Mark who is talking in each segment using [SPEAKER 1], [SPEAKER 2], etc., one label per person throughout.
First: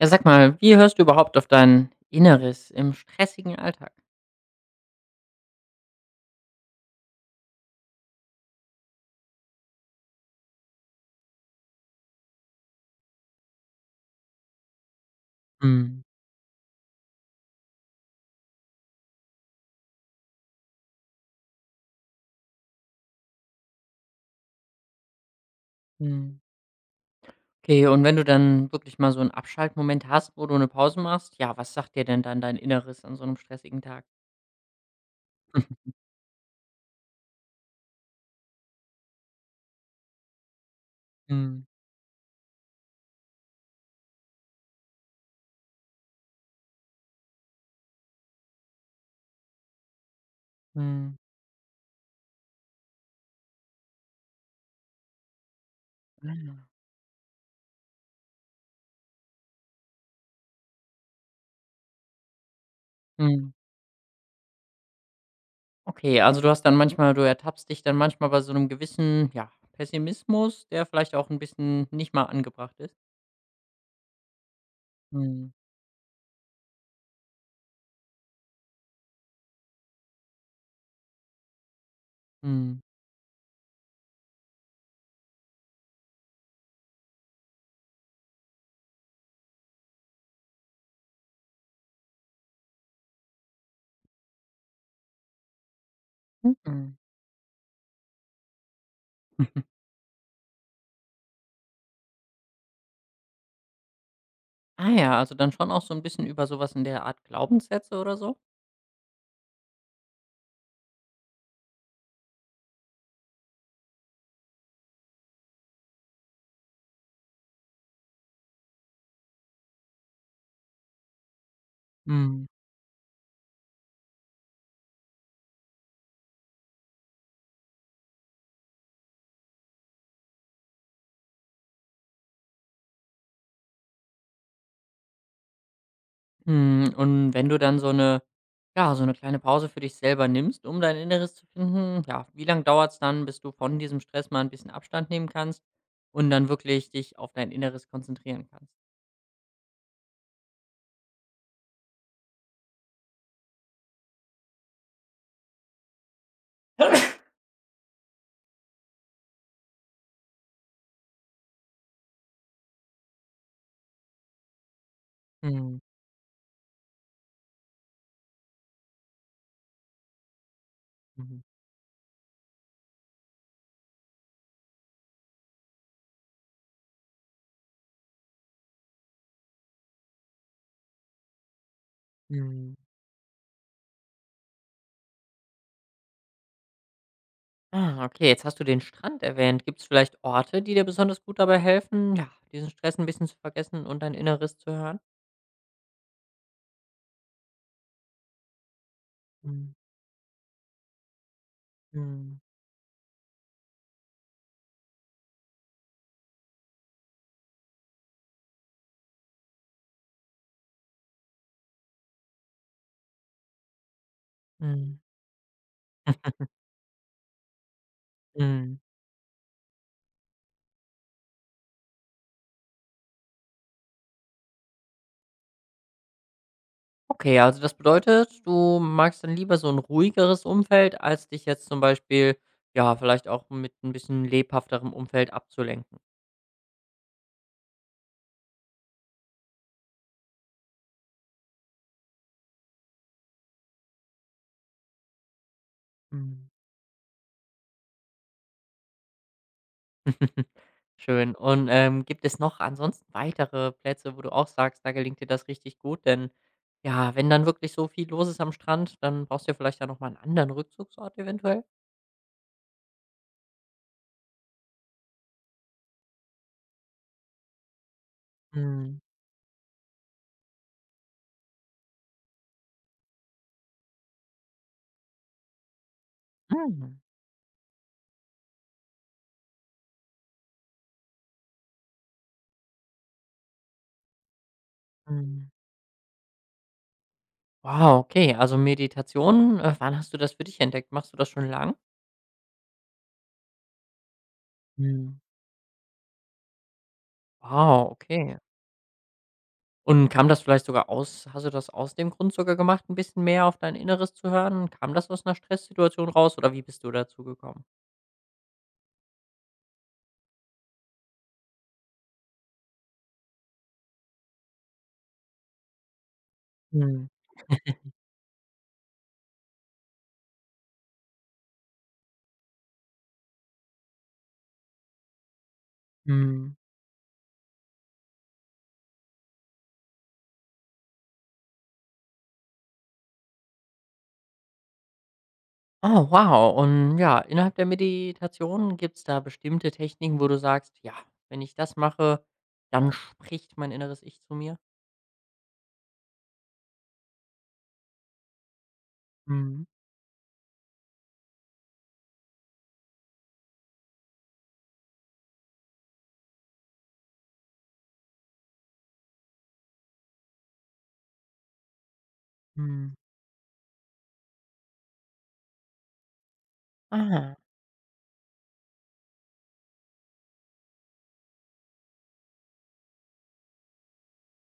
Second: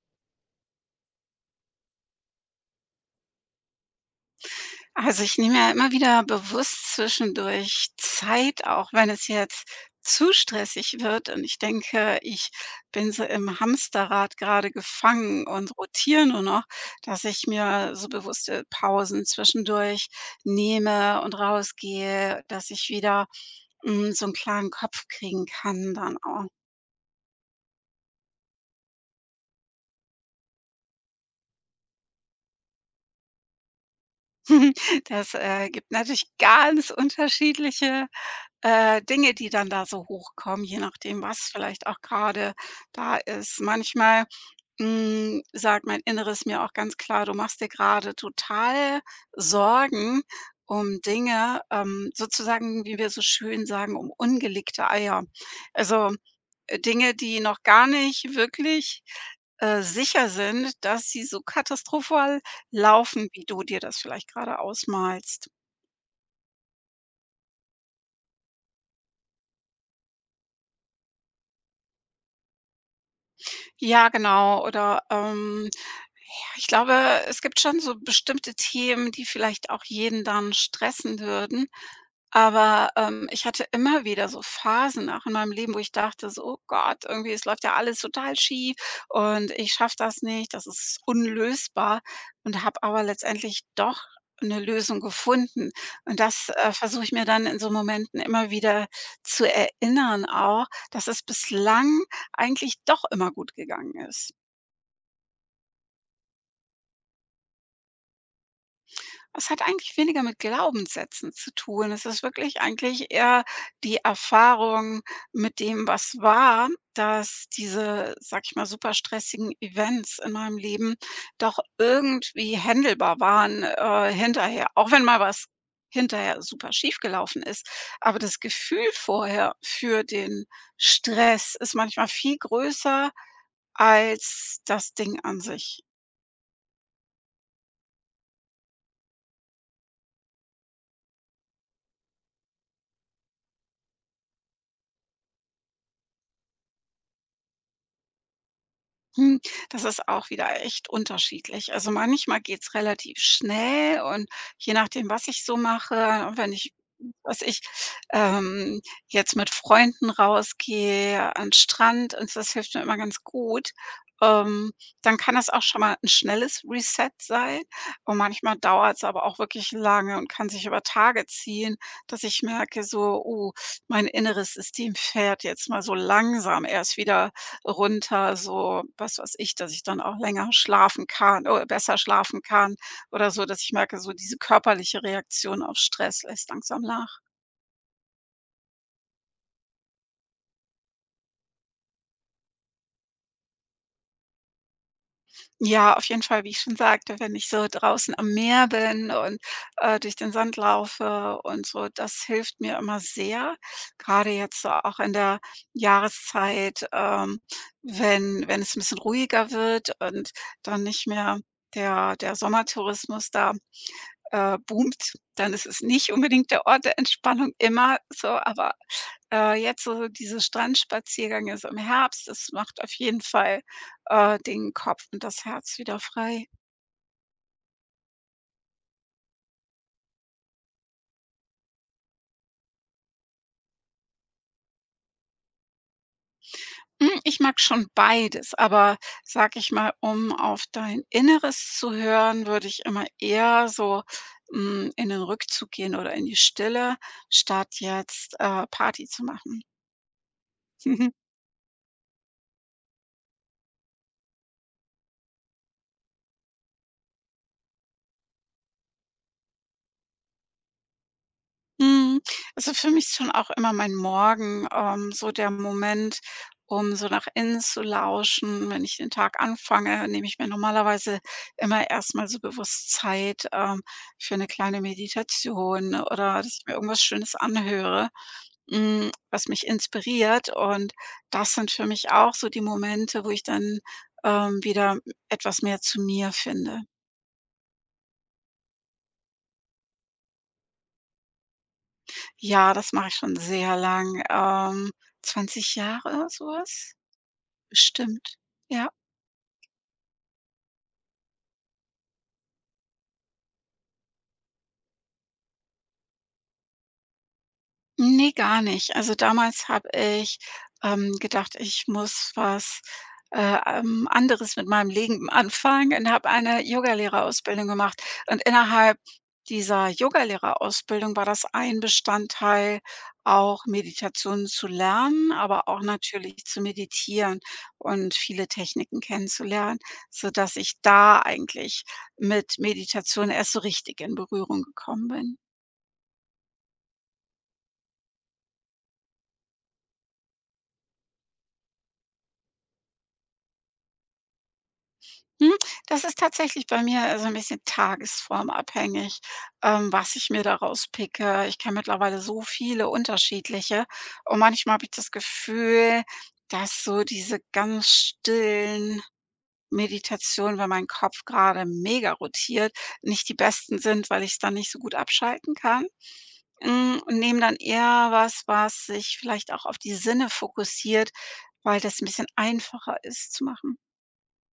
[SPEAKER 1] Ja, sag mal, wie hörst du überhaupt auf dein Inneres im stressigen Alltag?
[SPEAKER 2] Also, ich nehme ja immer wieder bewusst zwischendurch Zeit, auch wenn es jetzt zu stressig wird und ich denke, ich bin so im Hamsterrad gerade gefangen und
[SPEAKER 1] Mhm.
[SPEAKER 2] rotiere nur noch, dass ich mir so bewusste Pausen zwischendurch nehme und rausgehe, dass ich wieder, so einen klaren Kopf kriegen kann dann
[SPEAKER 1] Mhm.
[SPEAKER 2] auch.
[SPEAKER 1] Okay, und wenn du dann wirklich mal so 'n Abschaltmoment hast, wo du 'ne Pause machst, ja, was sagt dir denn dann dein Inneres an so 'nem stressigen Tag?
[SPEAKER 2] Das, gibt natürlich ganz unterschiedliche Dinge, die dann da so hochkommen, je nachdem, was
[SPEAKER 1] Mhm.
[SPEAKER 2] vielleicht auch gerade da ist. Manchmal, sagt mein Inneres mir auch ganz klar: „Du machst dir gerade total Sorgen um
[SPEAKER 1] Mhm.
[SPEAKER 2] Dinge", sozusagen, wie wir so schön sagen, um ungelegte Eier. Also,
[SPEAKER 1] Ah, ja.
[SPEAKER 2] Dinge, die noch gar nicht wirklich, sicher sind, dass sie so katastrophal laufen, wie
[SPEAKER 1] Mhm.
[SPEAKER 2] du dir das vielleicht gerade ausmalst.
[SPEAKER 1] Okay, also du ertappst dich dann manchmal bei so 'nem gewissen, ja, Pessimismus, der vielleicht auch 'n bisschen nicht mal angebracht ist?
[SPEAKER 2] Ja, genau. Oder,
[SPEAKER 1] Mhm.
[SPEAKER 2] ja, ich glaube, es gibt schon so bestimmte Themen, die vielleicht auch jeden dann stressen würden.
[SPEAKER 1] Mhm.
[SPEAKER 2] Aber, ich hatte immer wieder so Phasen auch in meinem Leben, wo ich dachte so: „Oh Gott, irgendwie es läuft ja alles total schief und ich schaffe das nicht, das ist unlösbar." Und habe aber letztendlich doch eine Lösung gefunden. Und das,
[SPEAKER 1] Mhm.
[SPEAKER 2] versuche ich mir dann in so Momenten immer wieder zu erinnern auch, dass es bislang eigentlich doch immer gut gegangen ist.
[SPEAKER 1] Ah ja, also dann schon auch so 'n bisschen über so was in der Art Glaubenssätze oder so?
[SPEAKER 2] Es hat eigentlich weniger mit Glaubenssätzen zu tun. Es ist wirklich eigentlich eher die Erfahrung mit dem, was war, dass diese, sag ich mal, super stressigen Events in meinem Leben doch
[SPEAKER 1] Mhm.
[SPEAKER 2] irgendwie händelbar waren, hinterher. Auch wenn mal was hinterher super schief gelaufen ist. Aber das Gefühl vorher für den Stress ist manchmal viel größer als das Ding an sich.
[SPEAKER 1] Mhm, und wenn du dann so eine, ja, so eine kleine Pause für dich selber nimmst, um dein Inneres zu finden, ja, wie lang dauert's dann, bis du von diesem Stress mal ein bisschen Abstand nehmen kannst und dann wirklich dich auf dein Inneres konzentrieren kannst?
[SPEAKER 2] Hm, Das ist auch wieder echt unterschiedlich. Also, manchmal geht's relativ schnell und je nachdem, was ich so mache, wenn ich was ich, ähm, jetzt mit Freunden rausgehe an den Strand und so, das hilft mir immer ganz gut, ähm, dann kann das auch schon
[SPEAKER 1] Mhm,
[SPEAKER 2] mal ein schnelles Reset sein und manchmal dauert es aber auch wirklich lange und kann sich über Tage
[SPEAKER 1] mhm,
[SPEAKER 2] ziehen, dass ich merke so: „Oh, mein inneres System fährt jetzt mal so langsam erst wieder runter, so was weiß ich, dass ich dann auch länger schlafen kann oder besser schlafen
[SPEAKER 1] mhm.
[SPEAKER 2] kann oder so, dass ich merke, so diese körperliche Reaktion auf Stress lässt langsam nach."
[SPEAKER 1] Ah, okay, jetzt hast du den Strand erwähnt. Gibt's vielleicht Orte, die dir besonders gut dabei helfen, ja, diesen Stress ein bisschen zu vergessen und dein Inneres zu hören?
[SPEAKER 2] Ja, auf jeden Fall, wie ich schon sagte, wenn ich so draußen am Meer bin und,
[SPEAKER 1] Mhm.
[SPEAKER 2] durch den Sand laufe und so, das
[SPEAKER 1] Mhm,
[SPEAKER 2] hilft mir immer sehr. Gerade jetzt so auch in der Jahreszeit, wenn es ein bisschen ruhiger wird und dann nicht mehr der Sommertourismus da
[SPEAKER 1] mhm,
[SPEAKER 2] boomt, dann ist es nicht unbedingt der Ort der Entspannung immer so, aber,
[SPEAKER 1] mhm.
[SPEAKER 2] jetzt so diese Strandspaziergänge so im Herbst, das macht auf jeden Fall, den Kopf und das Herz wieder frei.
[SPEAKER 1] Okay, also das bedeutet, du magst dann lieber so ein ruhigeres Umfeld, als dich jetzt zum Beispiel, ja, vielleicht auch mit ein bisschen lebhafterem Umfeld abzulenken.
[SPEAKER 2] Ich mag schon beides, aber sage ich mal, um auf dein Inneres zu hören, würde ich immer eher so, in den Rückzug gehen oder in die
[SPEAKER 1] Mhm.
[SPEAKER 2] Stille, statt jetzt, Party zu machen.
[SPEAKER 1] Schön. Und, gibt es noch ansonsten weitere Plätze, wo du auch sagst, da gelingt dir das richtig gut? Denn, ja, wenn dann wirklich so viel los ist am Strand, dann brauchst du ja vielleicht da noch mal 'n anderen Rückzugsort eventuell?
[SPEAKER 2] Mhm. Also, für mich ist schon auch immer mein Morgen, so der Moment, um so nach innen zu lauschen. Wenn ich
[SPEAKER 1] Mhm.
[SPEAKER 2] den Tag anfange, nehme ich mir normalerweise immer erst mal so bewusst Zeit, für eine kleine Meditation oder dass ich mir
[SPEAKER 1] Mhm.
[SPEAKER 2] irgendwas Schönes anhöre, was mich inspiriert. Und das sind für mich auch so die Momente, wo ich dann, wieder
[SPEAKER 1] Mhm.
[SPEAKER 2] etwas mehr zu mir finde.
[SPEAKER 1] Wow, okay, also Meditation, wann hast du das für dich entdeckt? Machst du das schon lang?
[SPEAKER 2] Ja, das mache ich schon sehr lang,
[SPEAKER 1] Mhm.
[SPEAKER 2] 20 Jahre, so was.
[SPEAKER 1] Wow,
[SPEAKER 2] Stimmt.
[SPEAKER 1] okay.
[SPEAKER 2] Ja.
[SPEAKER 1] Und kam das vielleicht sogar aus hast du das aus dem Grund sogar gemacht, ein bisschen mehr auf dein Inneres zu hören? Kam das aus einer Stresssituation raus oder wie bist du dazu gekommen?
[SPEAKER 2] Nee, gar nicht. Also, damals habe ich, gedacht, ich muss was, anderes mit meinem Leben anfangen und habe eine
[SPEAKER 1] Mhm,
[SPEAKER 2] Yogalehrerausbildung gemacht. Und innerhalb dieser Yogalehrerausbildung war das ein Bestandteil, auch Meditationen zu lernen, aber auch natürlich
[SPEAKER 1] mhm.
[SPEAKER 2] zu meditieren und viele Techniken kennenzulernen, sodass ich da eigentlich mit Meditation erst so richtig in Berührung gekommen bin.
[SPEAKER 1] Oh, wow. Und ja, innerhalb der Meditation gibt's da bestimmte Techniken, wo du sagst: „Ja, wenn ich das mache, dann spricht mein inneres Ich zu mir?“
[SPEAKER 2] Hm, Das ist tatsächlich bei mir so ein bisschen tagesformabhängig,
[SPEAKER 1] Mhm,
[SPEAKER 2] was ich mir daraus rauspicke. Ich kenne mittlerweile so viele unterschiedliche und manchmal habe ich das Gefühl, dass so diese ganz stillen Meditationen, wenn mein Kopf gerade mega rotiert,
[SPEAKER 1] mhm.
[SPEAKER 2] nicht die besten sind, weil ich es dann nicht so gut abschalten kann. Und
[SPEAKER 1] Ah,
[SPEAKER 2] nehme dann eher was, was sich vielleicht auch auf die Sinne fokussiert, weil das ein bisschen einfacher ist zu machen.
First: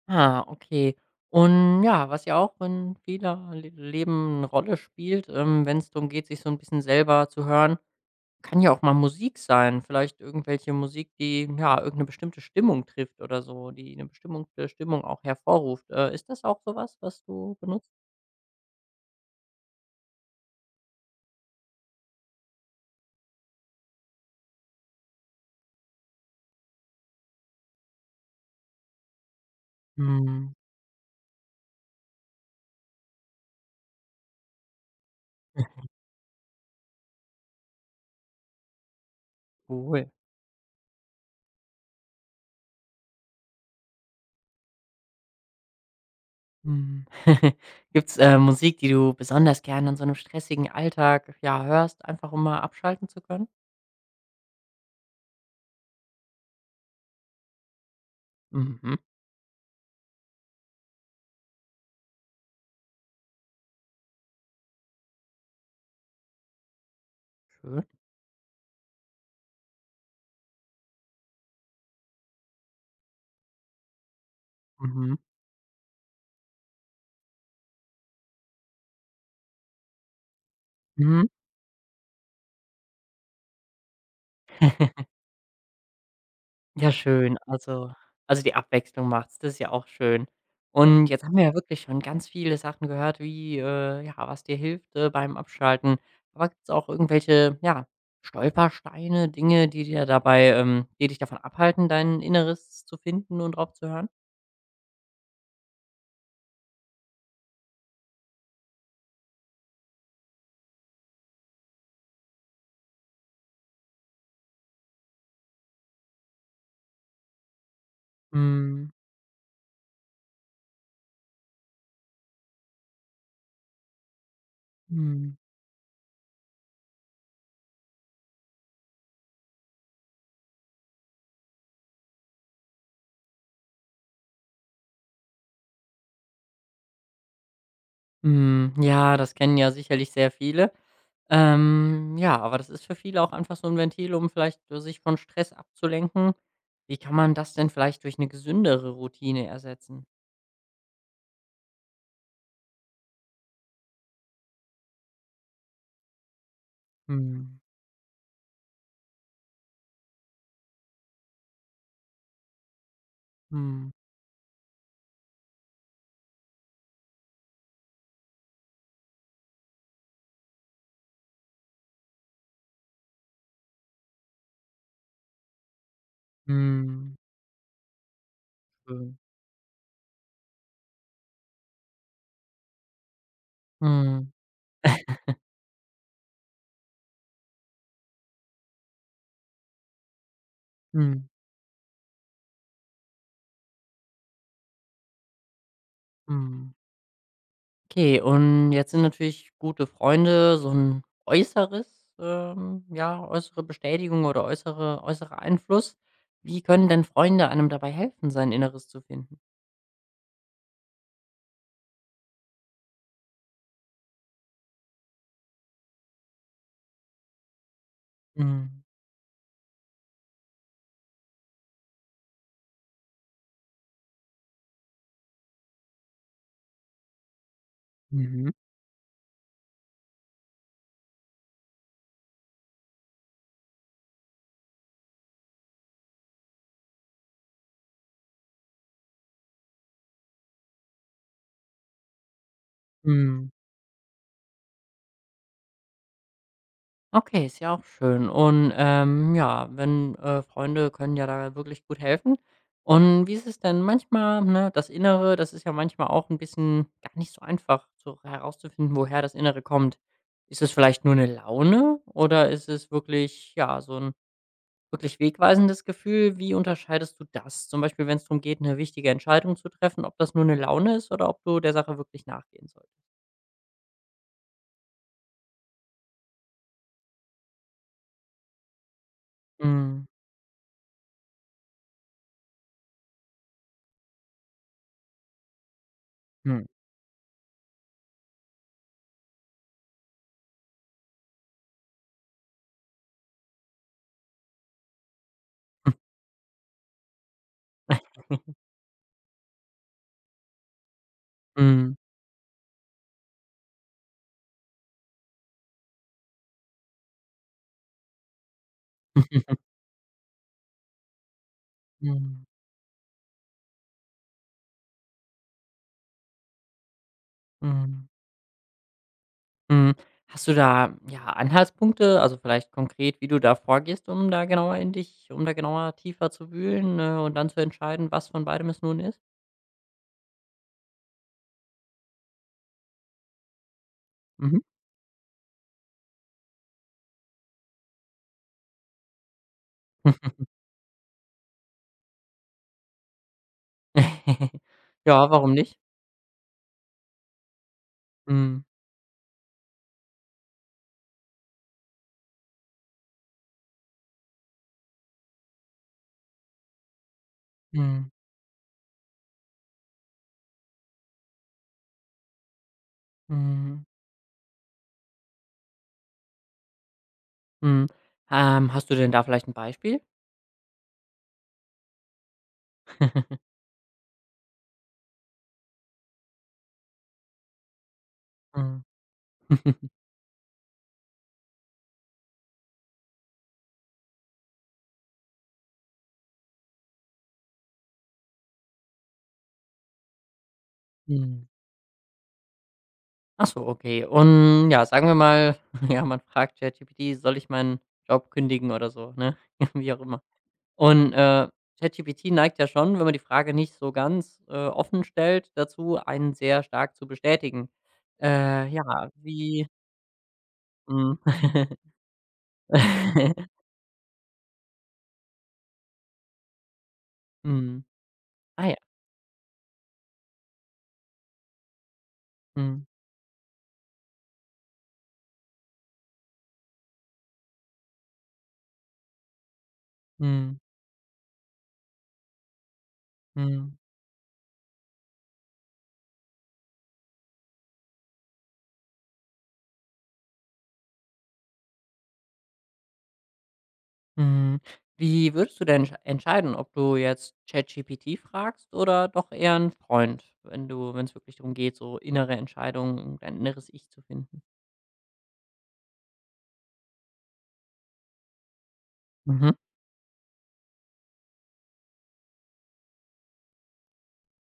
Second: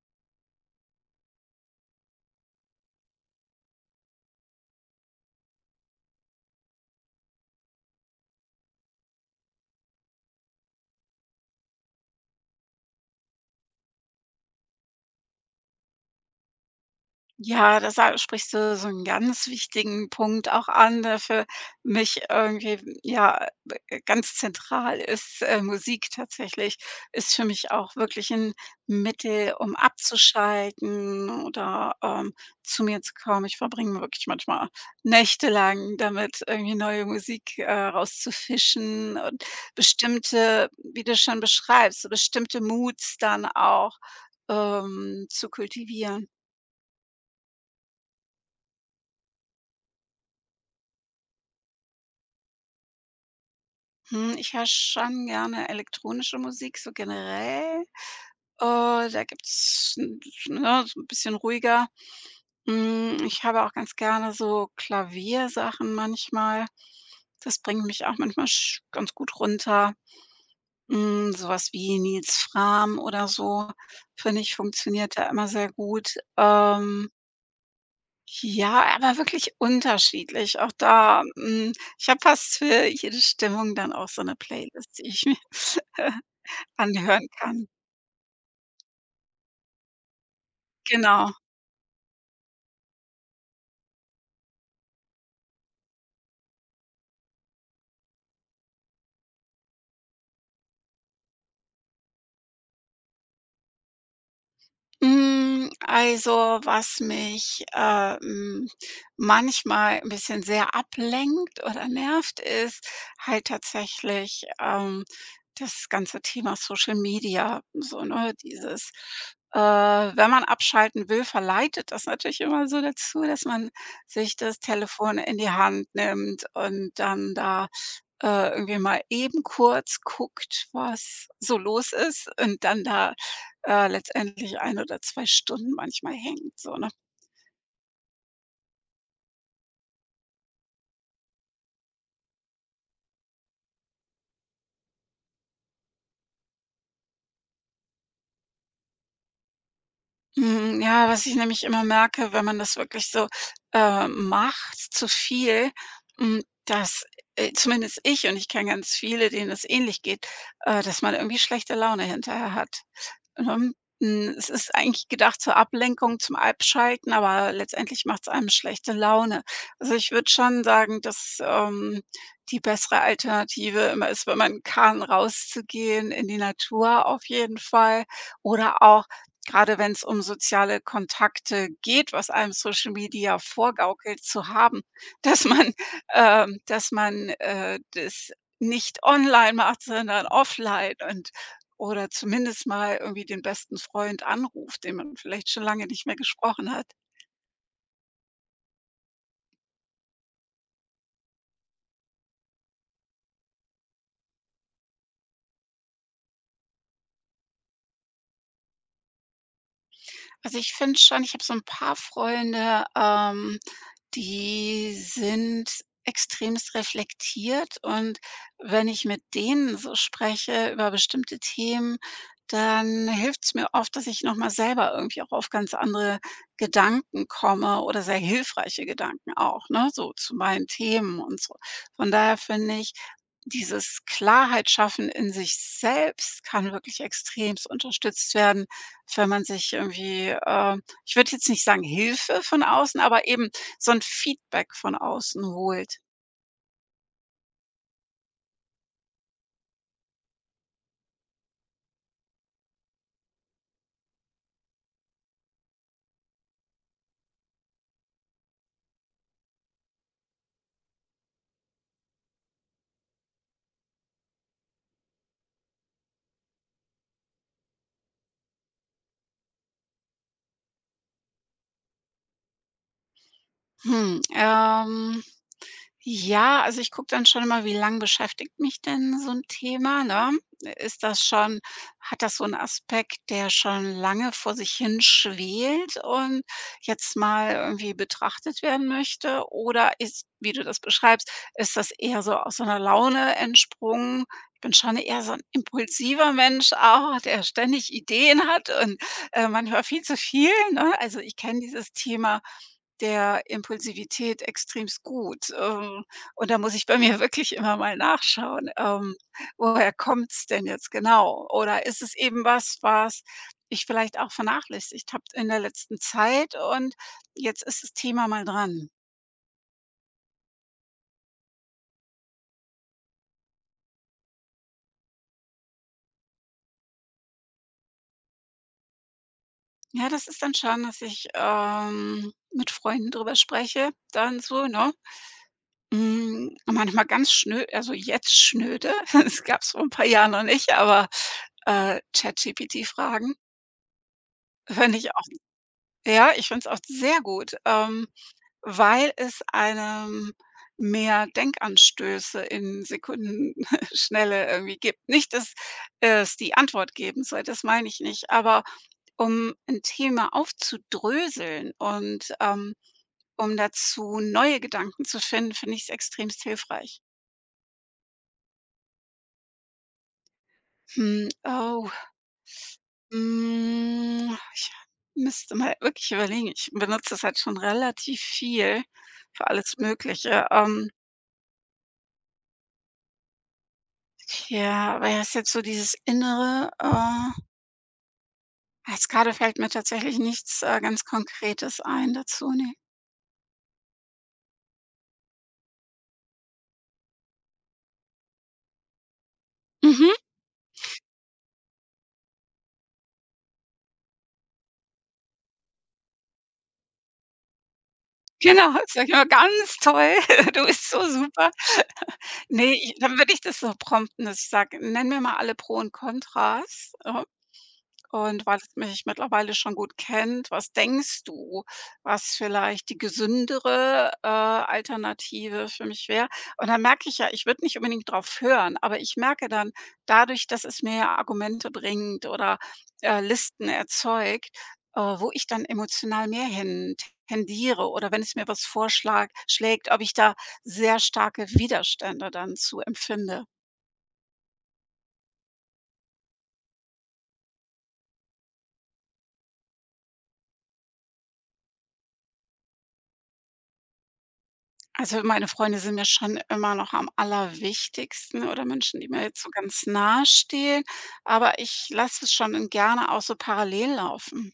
[SPEAKER 1] ah, okay. Und ja, was ja auch in vieler Le Leben eine Rolle spielt, wenn es darum geht, sich so ein bisschen selber zu hören. Kann ja auch mal Musik sein, vielleicht irgendwelche Musik, die, ja, irgendeine bestimmte Stimmung trifft oder so, die eine bestimmte Stimmung auch hervorruft. Ist das auch so was, was du
[SPEAKER 2] Ja,
[SPEAKER 1] benutzt?
[SPEAKER 2] das sa sprichst du so einen ganz wichtigen Punkt auch an, der für mich irgendwie, ja, ganz zentral ist. Musik tatsächlich ist für mich auch wirklich ein Mittel, um
[SPEAKER 1] Mhm,
[SPEAKER 2] abzuschalten oder, zu mir zu kommen. Ich verbringe wirklich manchmal nächtelang damit, irgendwie neue Musik, rauszufischen und
[SPEAKER 1] cool.
[SPEAKER 2] bestimmte wie du schon beschreibst, so bestimmte Moods dann auch, zu kultivieren.
[SPEAKER 1] Mhm. Gibt's, Musik, die du besonders gern in so einem stressigen Alltag, ja, hörst, einfach um mal abschalten zu können?
[SPEAKER 2] Ich höre schon gerne elektronische Musik, so generell.
[SPEAKER 1] Mhm,
[SPEAKER 2] Da gibt's 'n ne, so 'n bisschen ruhiger. Ich habe auch ganz gerne so Klaviersachen manchmal. Das bringt
[SPEAKER 1] schön.
[SPEAKER 2] mich auch manchmal sch ganz gut runter. So was wie Nils Frahm oder so, finde ich, funktioniert
[SPEAKER 1] Mhm,
[SPEAKER 2] da immer sehr gut. Ja, aber wirklich unterschiedlich. Auch da,
[SPEAKER 1] mhm.
[SPEAKER 2] ich habe fast für jede Stimmung dann auch so eine Playlist, die ich mir
[SPEAKER 1] Ja,
[SPEAKER 2] anhören
[SPEAKER 1] schön.
[SPEAKER 2] kann.
[SPEAKER 1] Also, die Abwechslung macht's, das ist ja auch schön. Und jetzt
[SPEAKER 2] Genau.
[SPEAKER 1] haben wir ja wirklich schon ganz viele Sachen gehört, wie, ja, was dir hilft, beim Abschalten. Aber gibt es auch irgendwelche, ja, Stolpersteine, Dinge, die dir dabei die dich davon abhalten, dein Inneres zu finden und drauf zu hören?
[SPEAKER 2] Also, was mich, manchmal ein bisschen sehr ablenkt oder nervt, ist halt tatsächlich, das ganze Thema Social Media, so, ne? Dieses,
[SPEAKER 1] Mhm.
[SPEAKER 2] wenn man abschalten will, verleitet das natürlich immer so dazu, dass man sich das Telefon
[SPEAKER 1] Mhm.
[SPEAKER 2] in die Hand nimmt und dann da, irgendwie mal eben kurz guckt, was so los ist und dann da letztendlich 1 oder 2 Stunden manchmal hängt, so, ne?
[SPEAKER 1] Mhm. Ja, das kennen ja sicherlich sehr viele. Ja, aber das ist für viele auch einfach so ein Ventil, um vielleicht, sich von Stress abzulenken. Wie kann man das denn vielleicht durch eine gesündere Routine ersetzen?
[SPEAKER 2] Mhm. Ja, was ich nämlich immer merke, wenn man das wirklich so, macht, zu viel, dass,
[SPEAKER 1] Mhm.
[SPEAKER 2] zumindest ich und ich kenne ganz viele, denen es ähnlich geht, dass man irgendwie schlechte Laune hinterher hat. Mhm.
[SPEAKER 1] Mhm.
[SPEAKER 2] Es ist eigentlich gedacht zur Ablenkung, zum Abschalten, aber letztendlich macht es einem schlechte Laune. Also, ich würde schon sagen, dass, die bessere Alternative immer ist, wenn man kann, rauszugehen in die Natur
[SPEAKER 1] Mhm.
[SPEAKER 2] auf jeden Fall oder auch
[SPEAKER 1] Schön.
[SPEAKER 2] gerade wenn es um soziale Kontakte geht, was einem Social Media vorgaukelt
[SPEAKER 1] Mhm.
[SPEAKER 2] zu haben, dass man dass man, das nicht online macht, sondern offline und
[SPEAKER 1] Mhm.
[SPEAKER 2] oder zumindest mal irgendwie den besten Freund anruft, den man vielleicht schon lange nicht mehr gesprochen
[SPEAKER 1] Mhm.
[SPEAKER 2] hat.
[SPEAKER 1] Okay, und jetzt sind natürlich gute Freunde so ein äußeres ja, äußere Bestätigung oder äußerer Einfluss. Wie können denn Freunde einem dabei helfen, sein Inneres zu finden?
[SPEAKER 2] Also, ich finde schon, ich habe so ein paar Freunde, die sind extremst reflektiert und
[SPEAKER 1] Mhm.
[SPEAKER 2] wenn ich mit denen so spreche über bestimmte Themen, dann hilft es mir oft, dass ich noch mal selber irgendwie auch auf ganz andere Gedanken komme oder sehr
[SPEAKER 1] Mhm.
[SPEAKER 2] hilfreiche Gedanken auch, ne, so zu meinen Themen und so. Von daher finde ich, dieses Klarheit schaffen in sich selbst kann wirklich extremst unterstützt werden wenn man sich irgendwie, ich würde jetzt nicht sagen Hilfe von außen, aber eben
[SPEAKER 1] Mhm.
[SPEAKER 2] so 'n Feedback von außen holt.
[SPEAKER 1] Okay, ist ja auch schön. Und, ja, wenn Freunde können ja da wirklich gut helfen. Und wie ist es denn manchmal, ne, das Innere, das ist ja manchmal auch ein bisschen gar nicht so einfach so herauszufinden, woher das Innere kommt. Ist es vielleicht nur eine Laune oder ist es wirklich, ja, so ein wirklich wegweisendes Gefühl? Wie unterscheidest du das? Zum Beispiel, wenn es darum geht, eine wichtige Entscheidung zu treffen, ob das nur eine Laune ist oder ob du der Sache wirklich nachgehen sollst?
[SPEAKER 2] Hm, ähm Ja, also ich gucke dann schon immer, wie lang beschäftigt mich denn so 'n Thema,
[SPEAKER 1] Mhm.
[SPEAKER 2] ne? Ist das schon hat das so 'n Aspekt, der schon lange vor sich hin schwelt und
[SPEAKER 1] Mhm.
[SPEAKER 2] jetzt mal irgendwie betrachtet werden möchte? Oder ist, wie du das beschreibst, ist das eher so aus so 'ner Laune entsprungen? Ich bin schon eher so 'n impulsiver Mensch auch, der ständig Ideen hat und, manchmal viel zu viel, ne? Also, ich kenne dieses
[SPEAKER 1] Mhm.
[SPEAKER 2] Thema der Impulsivität extremst gut. Und da muss ich bei mir wirklich immer mal nachschauen,
[SPEAKER 1] Mhm.
[SPEAKER 2] woher kommt's denn jetzt genau? Oder ist es eben
[SPEAKER 1] Mhm.
[SPEAKER 2] was, was ich vielleicht auch vernachlässigt habe in der letzten Zeit und jetzt ist das Thema mal dran.
[SPEAKER 1] Hm, hast du da, ja, Anhaltspunkte, also, vielleicht konkret, wie du da vorgehst, um da genauer tiefer zu wühlen, und dann zu entscheiden, was von beidem es nun ist?
[SPEAKER 2] Ja, das ist dann schon, dass ich, mit Freunden drüber spreche, dann
[SPEAKER 1] Mhm.
[SPEAKER 2] so, ne? Manchmal ganz schnö also jetzt schnöde, das gab's vor ein paar Jahren noch nicht, aber, ChatGPT fragen, fände ich.
[SPEAKER 1] Ja, warum nicht?
[SPEAKER 2] Ja, ich finde es auch sehr gut,
[SPEAKER 1] Mhm.
[SPEAKER 2] weil es einem mehr Denkanstöße in Sekundenschnelle irgendwie gibt. Nicht, dass es die Antwort geben soll, das meine ich
[SPEAKER 1] Mhm.
[SPEAKER 2] nicht, aber um ein Thema aufzudröseln und, um
[SPEAKER 1] Mhm.
[SPEAKER 2] dazu neue Gedanken zu finden, finde ich's extremst hilfreich.
[SPEAKER 1] Mhm. Hast du denn da vielleicht ein Beispiel?
[SPEAKER 2] Hm, oh, hm, ich müsste mal wirklich überlegen. Ich benutze das halt schon relativ
[SPEAKER 1] Mhm.
[SPEAKER 2] viel für alles Mögliche. Ja, aber ja, ist jetzt so dieses Innere, jetzt grade fällt mir tatsächlich nichts, ganz
[SPEAKER 1] Mhm.
[SPEAKER 2] Konkretes ein dazu, ne.
[SPEAKER 1] Ach so, okay. Und ja, sagen wir mal, ja, man fragt ChatGPT: „Soll ich meinen Job kündigen?“ oder so, ne? Wie auch
[SPEAKER 2] Mhm,
[SPEAKER 1] immer. Und, ChatGPT neigt ja schon, wenn man die Frage nicht so ganz, offen stellt, dazu, einen sehr stark zu bestätigen.
[SPEAKER 2] genau, sag
[SPEAKER 1] Ja,
[SPEAKER 2] ich immer:
[SPEAKER 1] wie
[SPEAKER 2] „Ganz toll, du bist so
[SPEAKER 1] mhm.
[SPEAKER 2] super." Ne, ich dann würde
[SPEAKER 1] Mhm.
[SPEAKER 2] ich das so prompten, dass ich sage: „Nenn mir mal alle Pro und Kontras." Und weil
[SPEAKER 1] Ah
[SPEAKER 2] es
[SPEAKER 1] ja.
[SPEAKER 2] mich mittlerweile schon gut kennt, was denkst du, was
[SPEAKER 1] Mhm.
[SPEAKER 2] vielleicht die gesündere, Alternative für mich wäre? Und dann merke ich ja, ich würde nicht unbedingt drauf hören, aber ich merke dann dadurch,
[SPEAKER 1] Mhm.
[SPEAKER 2] dass es mir ja Argumente bringt oder, Listen
[SPEAKER 1] Mhm.
[SPEAKER 2] erzeugt, wo ich dann emotional mehr hin tendiere oder wenn es mir was vorschlägt, schlägt, ob ich da sehr starke Widerstände dann zu empfinde.
[SPEAKER 1] Mhm. Wie würdest du denn entscheiden, ob du jetzt ChatGPT fragst oder doch eher einen Freund, wenn es wirklich darum geht, so innere Entscheidungen, dein inneres Ich zu finden?
[SPEAKER 2] Also, meine Freunde sind mir schon immer noch am allerwichtigsten oder Menschen, die mir jetzt so
[SPEAKER 1] Mhm.
[SPEAKER 2] ganz nahe stehen, aber ich lasse es schon gerne auch so parallel laufen.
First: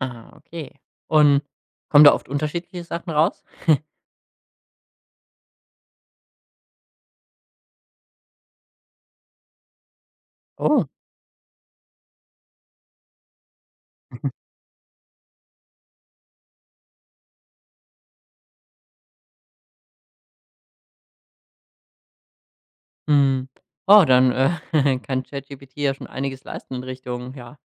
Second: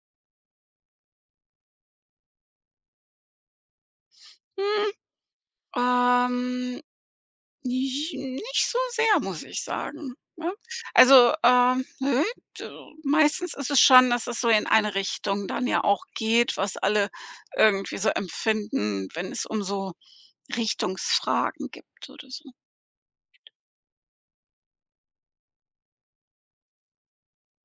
[SPEAKER 1] Ah, okay. Und kommen da oft unterschiedliche Sachen raus?
[SPEAKER 2] Hm, ähm, nicht so sehr, muss ich sagen, ne?
[SPEAKER 1] Oh.
[SPEAKER 2] Also, nö, d meistens ist es schon, dass es so in eine Richtung dann ja auch geht, was alle irgendwie so empfinden, wenn es um so Richtungsfragen gibt oder so.
[SPEAKER 1] Mhm. Oh, dann, kann ChatGPT ja schon einiges leisten in Richtung,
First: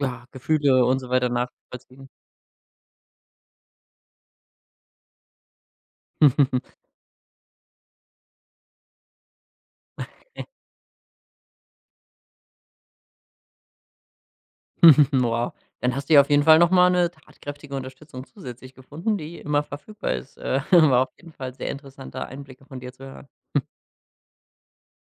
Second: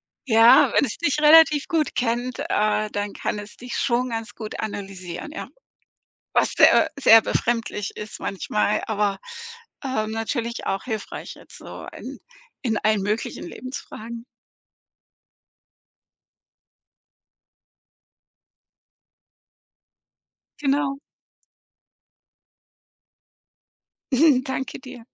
[SPEAKER 1] ja,
[SPEAKER 2] Ja, wenn
[SPEAKER 1] Gefühle
[SPEAKER 2] es
[SPEAKER 1] und so
[SPEAKER 2] dich
[SPEAKER 1] weiter
[SPEAKER 2] relativ gut
[SPEAKER 1] nachvollziehen.
[SPEAKER 2] kennt, dann kann es dich schon ganz gut analysieren, ja. Was sehr sehr befremdlich ist manchmal, aber, natürlich auch hilfreich jetzt so in allen möglichen Lebensfragen.
[SPEAKER 1] Wow. Dann hast du ja auf jeden Fall noch mal 'ne tatkräftige Unterstützung zusätzlich gefunden, die immer verfügbar ist.
[SPEAKER 2] Genau.
[SPEAKER 1] War auf jeden Fall sehr interessanter Einblicke von dir zu hören.
[SPEAKER 2] Danke dir.